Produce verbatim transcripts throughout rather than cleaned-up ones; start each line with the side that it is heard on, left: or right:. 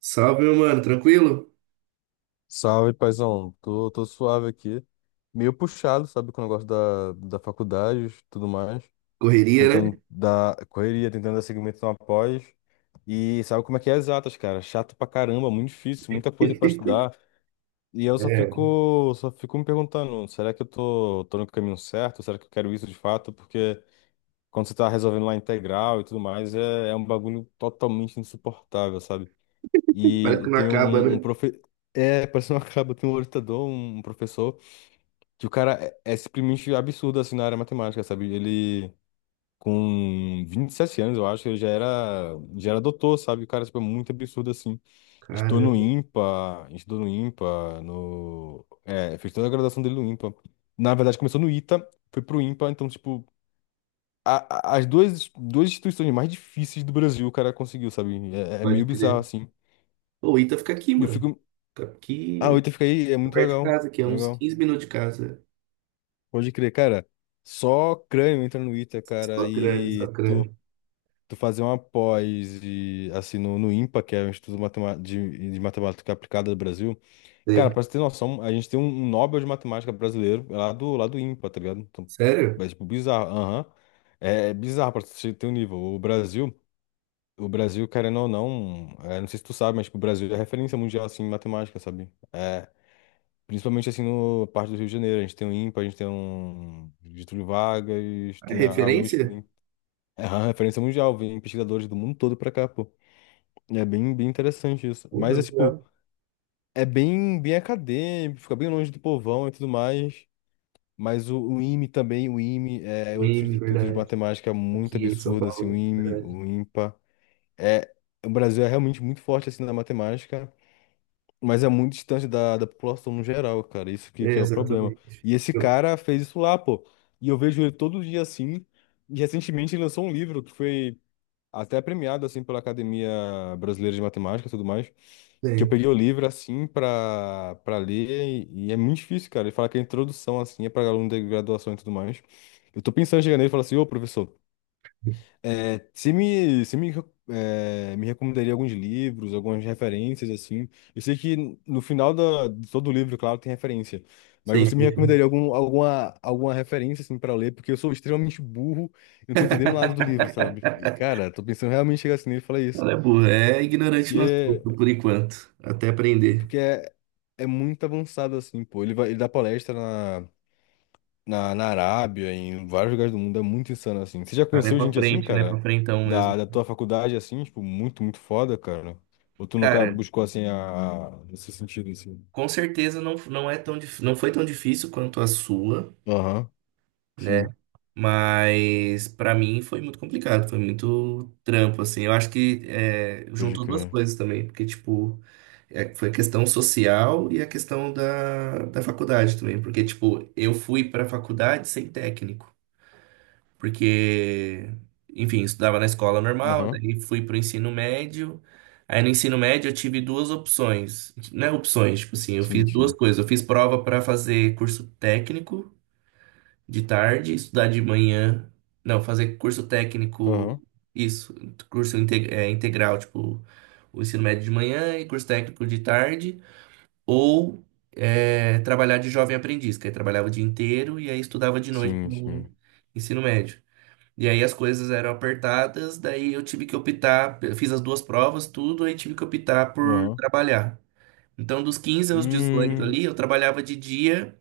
right: Salve, meu mano, tranquilo?
left: Salve, paizão. Tô, tô suave aqui. Meio puxado, sabe, com o negócio da, da faculdade, e tudo mais.
right: Correria, né?
left: Tentando dar correria, tentando dar segmento numa pós. E sabe como é que é exatas, cara? Chato pra caramba, muito difícil, muita coisa pra estudar. E eu só
right: É,
left: fico, só fico me perguntando, será que eu tô, tô no caminho certo? Será que eu quero isso de fato? Porque quando você tá resolvendo lá integral e tudo mais, é, é um bagulho totalmente insuportável, sabe?
right: parece
left: E
right: que não
left: tem
right: acaba,
left: um, um
right: né?
left: profe... É, parece uma caba, tem um orientador, um professor, que o cara é, é simplesmente absurdo, assim, na área matemática, sabe? Ele, com vinte e sete anos, eu acho, ele já era, já era doutor, sabe? O cara, tipo, é muito absurdo, assim. Estou
right: Caramba,
left: no IMPA, estou no IMPA, no... É, fez toda a graduação dele no IMPA. Na verdade, começou no ITA, foi pro IMPA, então, tipo, a- a- as duas, duas instituições mais difíceis do Brasil o cara conseguiu, sabe? É, é
right: pode
left: meio bizarro,
right: crer.
left: assim.
right: Ô, o Ita fica aqui,
left: E eu
right: mano.
left: fico.
right: Fica
left: Ah, o
right: aqui,
left: Ita fica aí, é
right: fica
left: muito
right: perto de
left: legal.
right: casa, aqui, é uns
left: Legal.
right: quinze minutos de casa.
left: Pode crer, cara. Só crânio entra no Ita, cara,
right: Só crânio, só
left: e tu,
right: crânio.
left: tu fazer uma pós de, assim, no, no IMPA, que é o Instituto Matema- de, de Matemática Aplicada do Brasil. Cara,
right: Sei.
left: pra você ter noção, a gente tem um, um Nobel de Matemática brasileiro lá do, lá do IMPA, tá ligado? Então,
right: Sério?
left: é tipo bizarro. Aham. É é bizarro pra você ter um nível. O Brasil, o Brasil, querendo ou não, é, não sei se tu sabe, mas tipo, o Brasil é referência mundial, assim, em matemática, sabe? É, principalmente assim no parte do Rio de Janeiro. A gente tem o IMPA, a gente tem um Getúlio Vargas,
right: Ah, é
left: tem a, a USP,
right: referência?
left: né? É uma referência mundial, vem pesquisadores do mundo todo pra cá, pô. E É bem, bem interessante isso.
right: Porra,
left: Mas é tipo,
right: legal.
left: é bem, bem acadêmico, fica bem longe do povão e tudo mais. Mas o, o IME também, o IME é outro
right: Meme,
left: instituto de
right: verdade.
left: matemática muito
right: Aqui em São
left: absurdo, assim, o
right: Paulo, né?
left: IME,
right: Verdade.
left: o IMPA. É, o Brasil é realmente muito forte assim na matemática. Mas é muito distante da, da população no geral, cara. Isso que,
right: É,
left: que é o problema.
right: exatamente.
left: E esse
right: Eu-
left: cara fez isso lá, pô. E eu vejo ele todo dia assim. E recentemente ele lançou um livro que foi até premiado, assim, pela Academia Brasileira de Matemática e tudo mais. Que eu
right: Sei,
left: peguei o livro, assim, pra, pra ler. E, e é muito difícil, cara. Ele fala que a introdução, assim, é pra aluno de graduação e tudo mais. Eu tô pensando em chegar nele e falar assim, ô, professor. É, você me, você me, é, me recomendaria alguns livros, algumas referências, assim. Eu sei que no final da, de todo livro, claro, tem referência. Mas
right: sei,
left: você me
right: sei.
left: recomendaria
right: Sei.
left: algum, alguma, alguma referência, assim, para ler? Porque eu sou extremamente burro e não tô entendendo nada do livro, sabe? E, cara, tô pensando realmente em chegar assim nele e falar isso.
right: Ela é burra, é ignorante
left: Que
right: no assunto,
left: é,
right: por enquanto. Até aprender.
left: porque é, é muito avançado, assim, pô. Ele vai, ele dá palestra na, na Arábia, em vários lugares do mundo, é muito insano assim. Você já
right: Cara, é
left: conheceu
right: pra
left: gente assim,
right: frente, né? Pra
left: cara?
right: frentão mesmo.
left: Da, da tua faculdade, assim, tipo, muito, muito foda, cara? Ou tu nunca
right: Cara,
left: buscou, assim, a, a- nesse sentido, assim?
right: com certeza não, não é tão, dif- não foi tão difícil quanto a sua,
left: Aham,
right: né?
left: sim,
right: Mas pra mim foi muito complicado, foi muito trampo, assim. Eu acho que é,
left: pode
right: juntou duas
left: crer.
right: coisas também, porque, tipo, é, foi a questão social e a questão da, da faculdade também. Porque, tipo, eu fui pra faculdade sem técnico. Porque, enfim, estudava na escola normal,
left: Aham,
right: daí fui pro ensino médio. Aí no ensino médio eu tive duas opções, né? Opções, tipo assim, eu fiz
left: sim,
right: duas
left: sim.
right: coisas. Eu fiz prova para fazer curso técnico de tarde, estudar de manhã. Não, fazer curso técnico,
left: Aham,
right: isso, curso inte- é, integral, tipo, o ensino médio de manhã e curso técnico de tarde. Ou é, trabalhar de jovem aprendiz, que aí trabalhava o dia inteiro e aí estudava de noite
left: sim,
right: no
left: sim.
right: ensino médio. E aí as coisas eram apertadas, daí eu tive que optar, eu fiz as duas provas, tudo, aí tive que optar por
left: Aham.
right: trabalhar. Então, dos quinze aos dezoito
left: Hum,
right: ali, eu trabalhava de dia,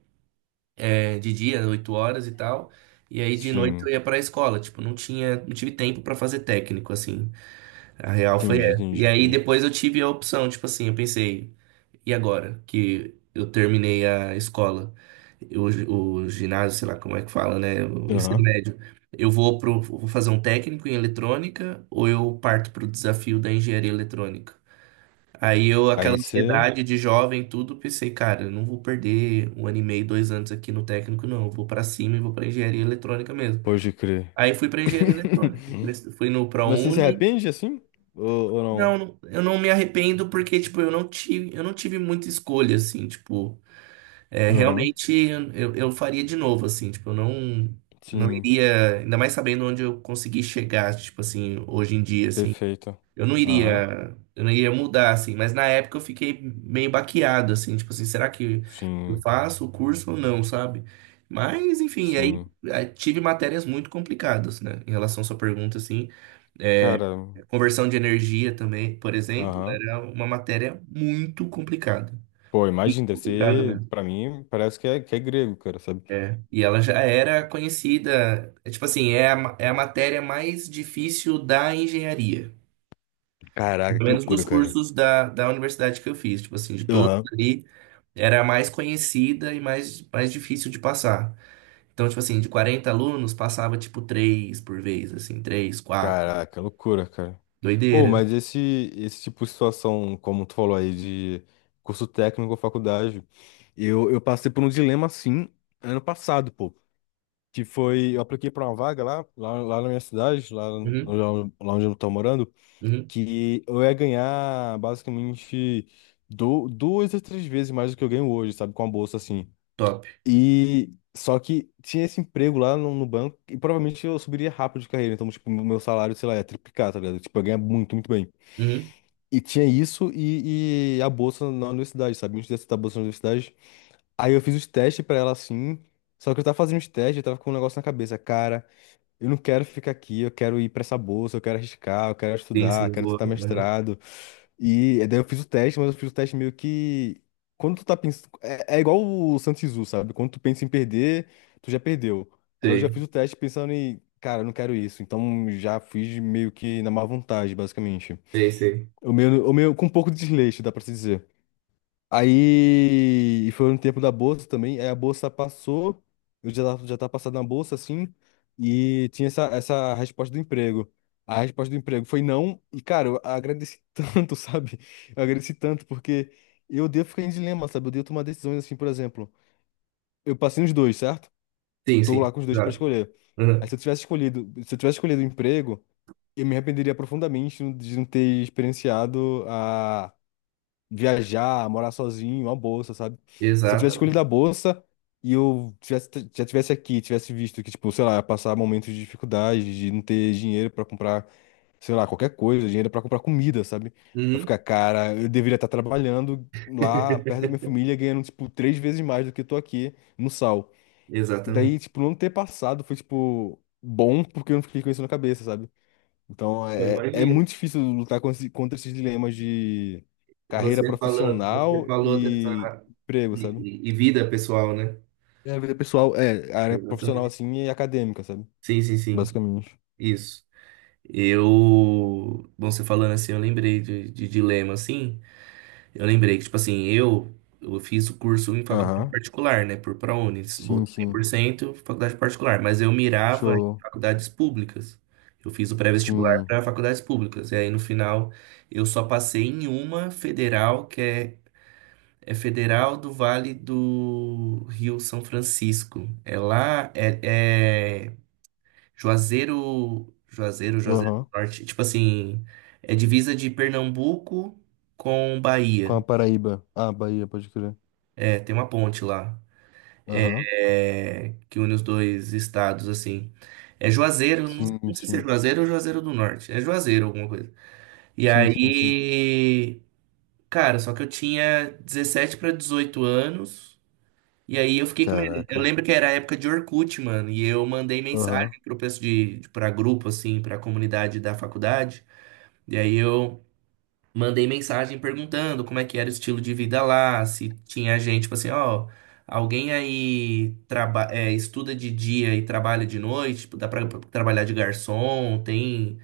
right: eh, de dia, oito horas e tal, e aí de noite eu
left: sim,
right: ia para a escola, tipo, não tinha, não tive tempo para fazer técnico assim. A real foi
left: entendi,
right: essa. E aí
left: entendi.
right: depois eu tive a opção, tipo assim, eu pensei, e agora que eu terminei a escola, eu- o ginásio, sei lá como é que fala, né? O ensino
left: Aham,
right: médio. Eu vou pro, vou fazer um técnico em eletrônica ou eu parto pro desafio da engenharia eletrônica? Aí eu, aquela
left: aí você,
right: ansiedade de jovem, tudo, pensei, cara, eu não vou perder um ano e meio, dois anos aqui no técnico, não. Eu vou pra cima e vou pra engenharia eletrônica mesmo.
left: pode crer.
right: Aí fui pra engenharia eletrônica. Fui no
left: Mas você se
right: ProUni,
left: arrepende, assim? Ou, ou não?
right: não, não- eu não me arrependo porque, tipo, eu não tive, eu não tive muita escolha, assim, tipo, é,
left: Aham,
right: realmente eu, eu faria de novo, assim, tipo, eu não, não
left: sim,
right: iria, ainda mais sabendo onde eu consegui chegar, tipo, assim, hoje em dia, assim,
left: perfeito.
right: eu não
left: Aham.
right: iria, eu não iria mudar, assim, mas na época eu fiquei meio baqueado, assim, tipo, assim, será que eu
left: Sim,
right: faço o curso ou não, sabe? Mas, enfim, aí,
left: sim.
right: aí tive matérias muito complicadas, né, em relação à sua pergunta, assim, é,
left: Cara,
right: Conversão de energia também, por exemplo,
left: aham.
right: era uma matéria muito complicada.
left: Pô, imagina, deve
right: Complicada
left: ser,
right: mesmo.
left: pra mim, parece que é, que é grego, cara, sabe?
right: É. E ela já era conhecida, é, tipo assim, é a, ma- é a matéria mais difícil da engenharia.
left: Caraca,
right: Pelo
left: que
right: menos dos
left: loucura, cara.
right: cursos da, da universidade que eu fiz, tipo assim, de todos
left: Aham.
right: ali, era a mais conhecida e mais, mais difícil de passar. Então, tipo assim, de quarenta alunos, passava tipo três por vez, assim, três quatro.
left: Caraca, loucura, cara. Ô,
right: Doideira.
left: mas esse, esse tipo de situação, como tu falou aí, de curso técnico ou faculdade, eu, eu passei por um dilema assim ano passado, pô. Que foi, eu apliquei pra uma vaga lá, lá, lá na minha cidade, lá, no-
right: Uhum,
left: lá onde eu tô morando.
right: uhum,
left: Que eu ia ganhar basicamente du- duas a três vezes mais do que eu ganho hoje, sabe? Com a bolsa assim.
right: top.
left: E só que tinha esse emprego lá no, no banco e provavelmente eu subiria rápido de carreira. Então, tipo, meu salário, sei lá, ia triplicar, tá ligado? Tipo, eu ia ganhar muito, muito bem.
right: Uhum.
left: E tinha isso e, e a bolsa na universidade, sabe? Antes de aceitar a bolsa na universidade. Aí eu fiz os testes pra ela assim. Só que eu tava fazendo os testes, eu tava com um negócio na cabeça. Cara, eu não quero ficar aqui, eu quero ir pra essa bolsa, eu quero arriscar, eu quero
right: Sim,
left: estudar, eu
right: sim,
left: quero
right: boa.
left: tentar
right: Uhum.
left: mestrado. E eh, daí eu fiz o teste, mas eu fiz o teste meio que. Quando tu tá pensando. É, é igual o Santos Zoo, sabe? Quando tu pensa em perder, tu já perdeu. Aí eu já
right: Sei.
left: fiz o teste pensando em. Cara, eu não quero isso. Então já fiz meio que na má vontade, basicamente.
right: Sei, sei.
left: O meu, o meu com um pouco de desleixo, dá pra se dizer. Aí foi no tempo da bolsa também. Aí a bolsa passou, eu já tava, já tava passado na bolsa assim, e tinha essa, essa resposta do emprego. A resposta do emprego foi não, e cara, eu agradeci tanto, sabe? Eu agradeci tanto, porque eu devo ficar em dilema, sabe? Eu devo tomar decisões assim, por exemplo. Eu passei nos dois, certo?
right: Sim,
left: Tô
right: sim.
left: lá com os dois pra
right: Exato.
left: escolher. Aí
right: Uhum.
left: se eu tivesse escolhido, se eu tivesse escolhido o emprego, eu me arrependeria profundamente de não ter experienciado a viajar, morar sozinho, uma bolsa, sabe? Se eu tivesse escolhido a
right: Exatamente.
left: bolsa e eu tivesse, já tivesse aqui, tivesse visto que, tipo, sei lá, ia passar momentos de dificuldade, de não ter dinheiro pra comprar, sei lá, qualquer coisa, dinheiro pra comprar comida, sabe? Vai ficar,
right: Uhum.
left: cara, eu deveria estar trabalhando lá perto da minha família, ganhando, tipo, três vezes mais do que eu tô aqui no sal.
right: Exatamente.
left: Daí, tipo, não ter passado foi, tipo, bom porque eu não fiquei com isso na cabeça, sabe? Então
right: Eu
left: é, é
right: imagino.
left: muito difícil lutar com esse- contra esses dilemas de carreira
right: Você falando, você
left: profissional
right: falou dessa
left: e emprego,
right: e,
left: sabe?
right: e- e vida pessoal, né?
left: É, a vida pessoal, é, a área profissional
right: Exatamente.
left: assim e acadêmica, sabe?
right: Sim, sim, sim.
left: Basicamente.
right: Isso. Eu, bom, você falando assim, eu lembrei de, de dilema assim. Eu lembrei que, tipo assim, eu, eu fiz o curso em faculdade
left: Aham.
right: particular, né? Por ProUnis, bolsa
left: Sim,
right: cem
left: sim.
right: por cento faculdade particular, mas eu mirava em
left: Show.
right: faculdades públicas. Eu fiz o pré-vestibular
left: Sim.
right: para faculdades públicas. E aí, no final, eu só passei em uma federal, que é, é Federal do Vale do Rio São Francisco. É lá, é, é Juazeiro, Juazeiro, Juazeiro do
left: Aham.
right: Norte. Tipo assim, é divisa de Pernambuco com
left: Com a
right: Bahia.
left: Paraíba. Ah, Bahia, pode crer.
right: É, tem uma ponte lá,
left: Aham.
right: é, que une os dois estados, assim. É Juazeiro, não,
left: Sim,
right: não sei se é
left: sim.
right: Juazeiro ou Juazeiro do Norte. É Juazeiro, alguma coisa. E
left: Sim, sim, sim.
right: aí, cara, só que eu tinha dezessete para dezoito anos. E aí eu fiquei com medo. Eu
left: Caraca.
right: lembro que era a época de Orkut, mano. E eu mandei
left: Aham.
right: mensagem pro pessoal de, de- pra grupo, assim, pra comunidade da faculdade. E aí eu mandei mensagem perguntando como é que era o estilo de vida lá, se tinha gente, tipo assim, ó, alguém aí traba é, estuda de dia e trabalha de noite, tipo, dá pra pra trabalhar de garçom, tem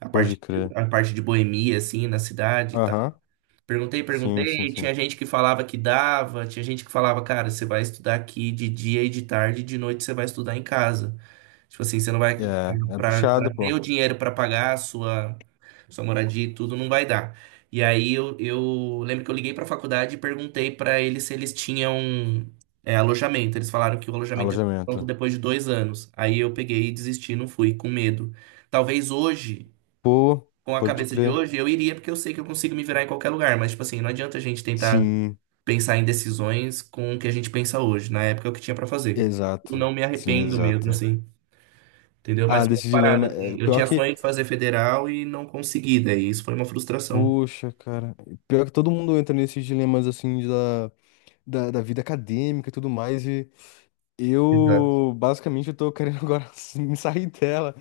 right: a
left: Pode
right: parte,
left: crer.
right: a parte de boemia, assim, na cidade e tal.
left: Aham.
right: Perguntei,
left: Sim, sim,
right: perguntei, tinha
left: sim.
right: gente que falava que dava, tinha gente que falava, cara, você vai estudar aqui de dia e de tarde, e de noite você vai estudar em casa. Tipo assim, você não vai
left: É, é
right: para
left: puxado,
right: para ter
left: pô.
right: o dinheiro para pagar a sua sua moradia e tudo não vai dar. E aí eu, eu lembro que eu liguei para a faculdade e perguntei para eles se eles tinham é, alojamento. Eles falaram que o alojamento é pronto
left: Alojamento.
right: depois de dois anos. Aí eu peguei e desisti, não fui, com medo. Talvez hoje,
left: Pô,
right: com a
left: pode
right: cabeça de
left: crer.
right: hoje, eu iria porque eu sei que eu consigo me virar em qualquer lugar. Mas tipo assim, não adianta a gente tentar
left: Sim,
right: pensar em decisões com o que a gente pensa hoje. Na época é o que tinha para fazer. Eu
left: exato.
right: não me
left: Sim,
right: arrependo mesmo,
left: exato.
right: assim. Entendeu? Mas
left: Ah,
right: foi uma
left: desse
right: parada,
left: dilema. É,
right: assim. Eu
left: pior
right: tinha
left: que.
right: sonho de fazer federal e não consegui, daí isso foi uma frustração.
left: Poxa, cara. Pior que todo mundo entra nesses dilemas assim da, da, da vida acadêmica e tudo mais. E
right: Exato.
left: eu, basicamente, eu tô querendo agora me sair dela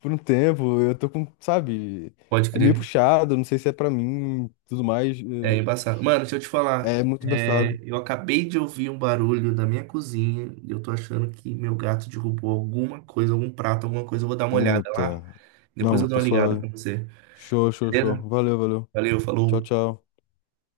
left: por um tempo. Eu tô com, sabe?
right: Pode
left: É meio
right: crer.
left: puxado, não sei se é pra mim, tudo mais.
right: É embaçado. Mano, deixa eu te falar.
left: É, é muito
right: É,
left: embaçado.
right: eu acabei de ouvir um barulho da minha cozinha e eu tô achando que meu gato derrubou alguma coisa, algum prato, alguma coisa. Eu vou dar uma olhada lá.
left: Puta.
right: Depois
left: Não,
right: eu dou
left: tá
right: uma ligada pra
left: suave.
right: você.
left: Show, show, show.
right: Beleza?
left: Valeu, valeu.
right: Valeu,
left: Tchau,
right: falou.
left: tchau.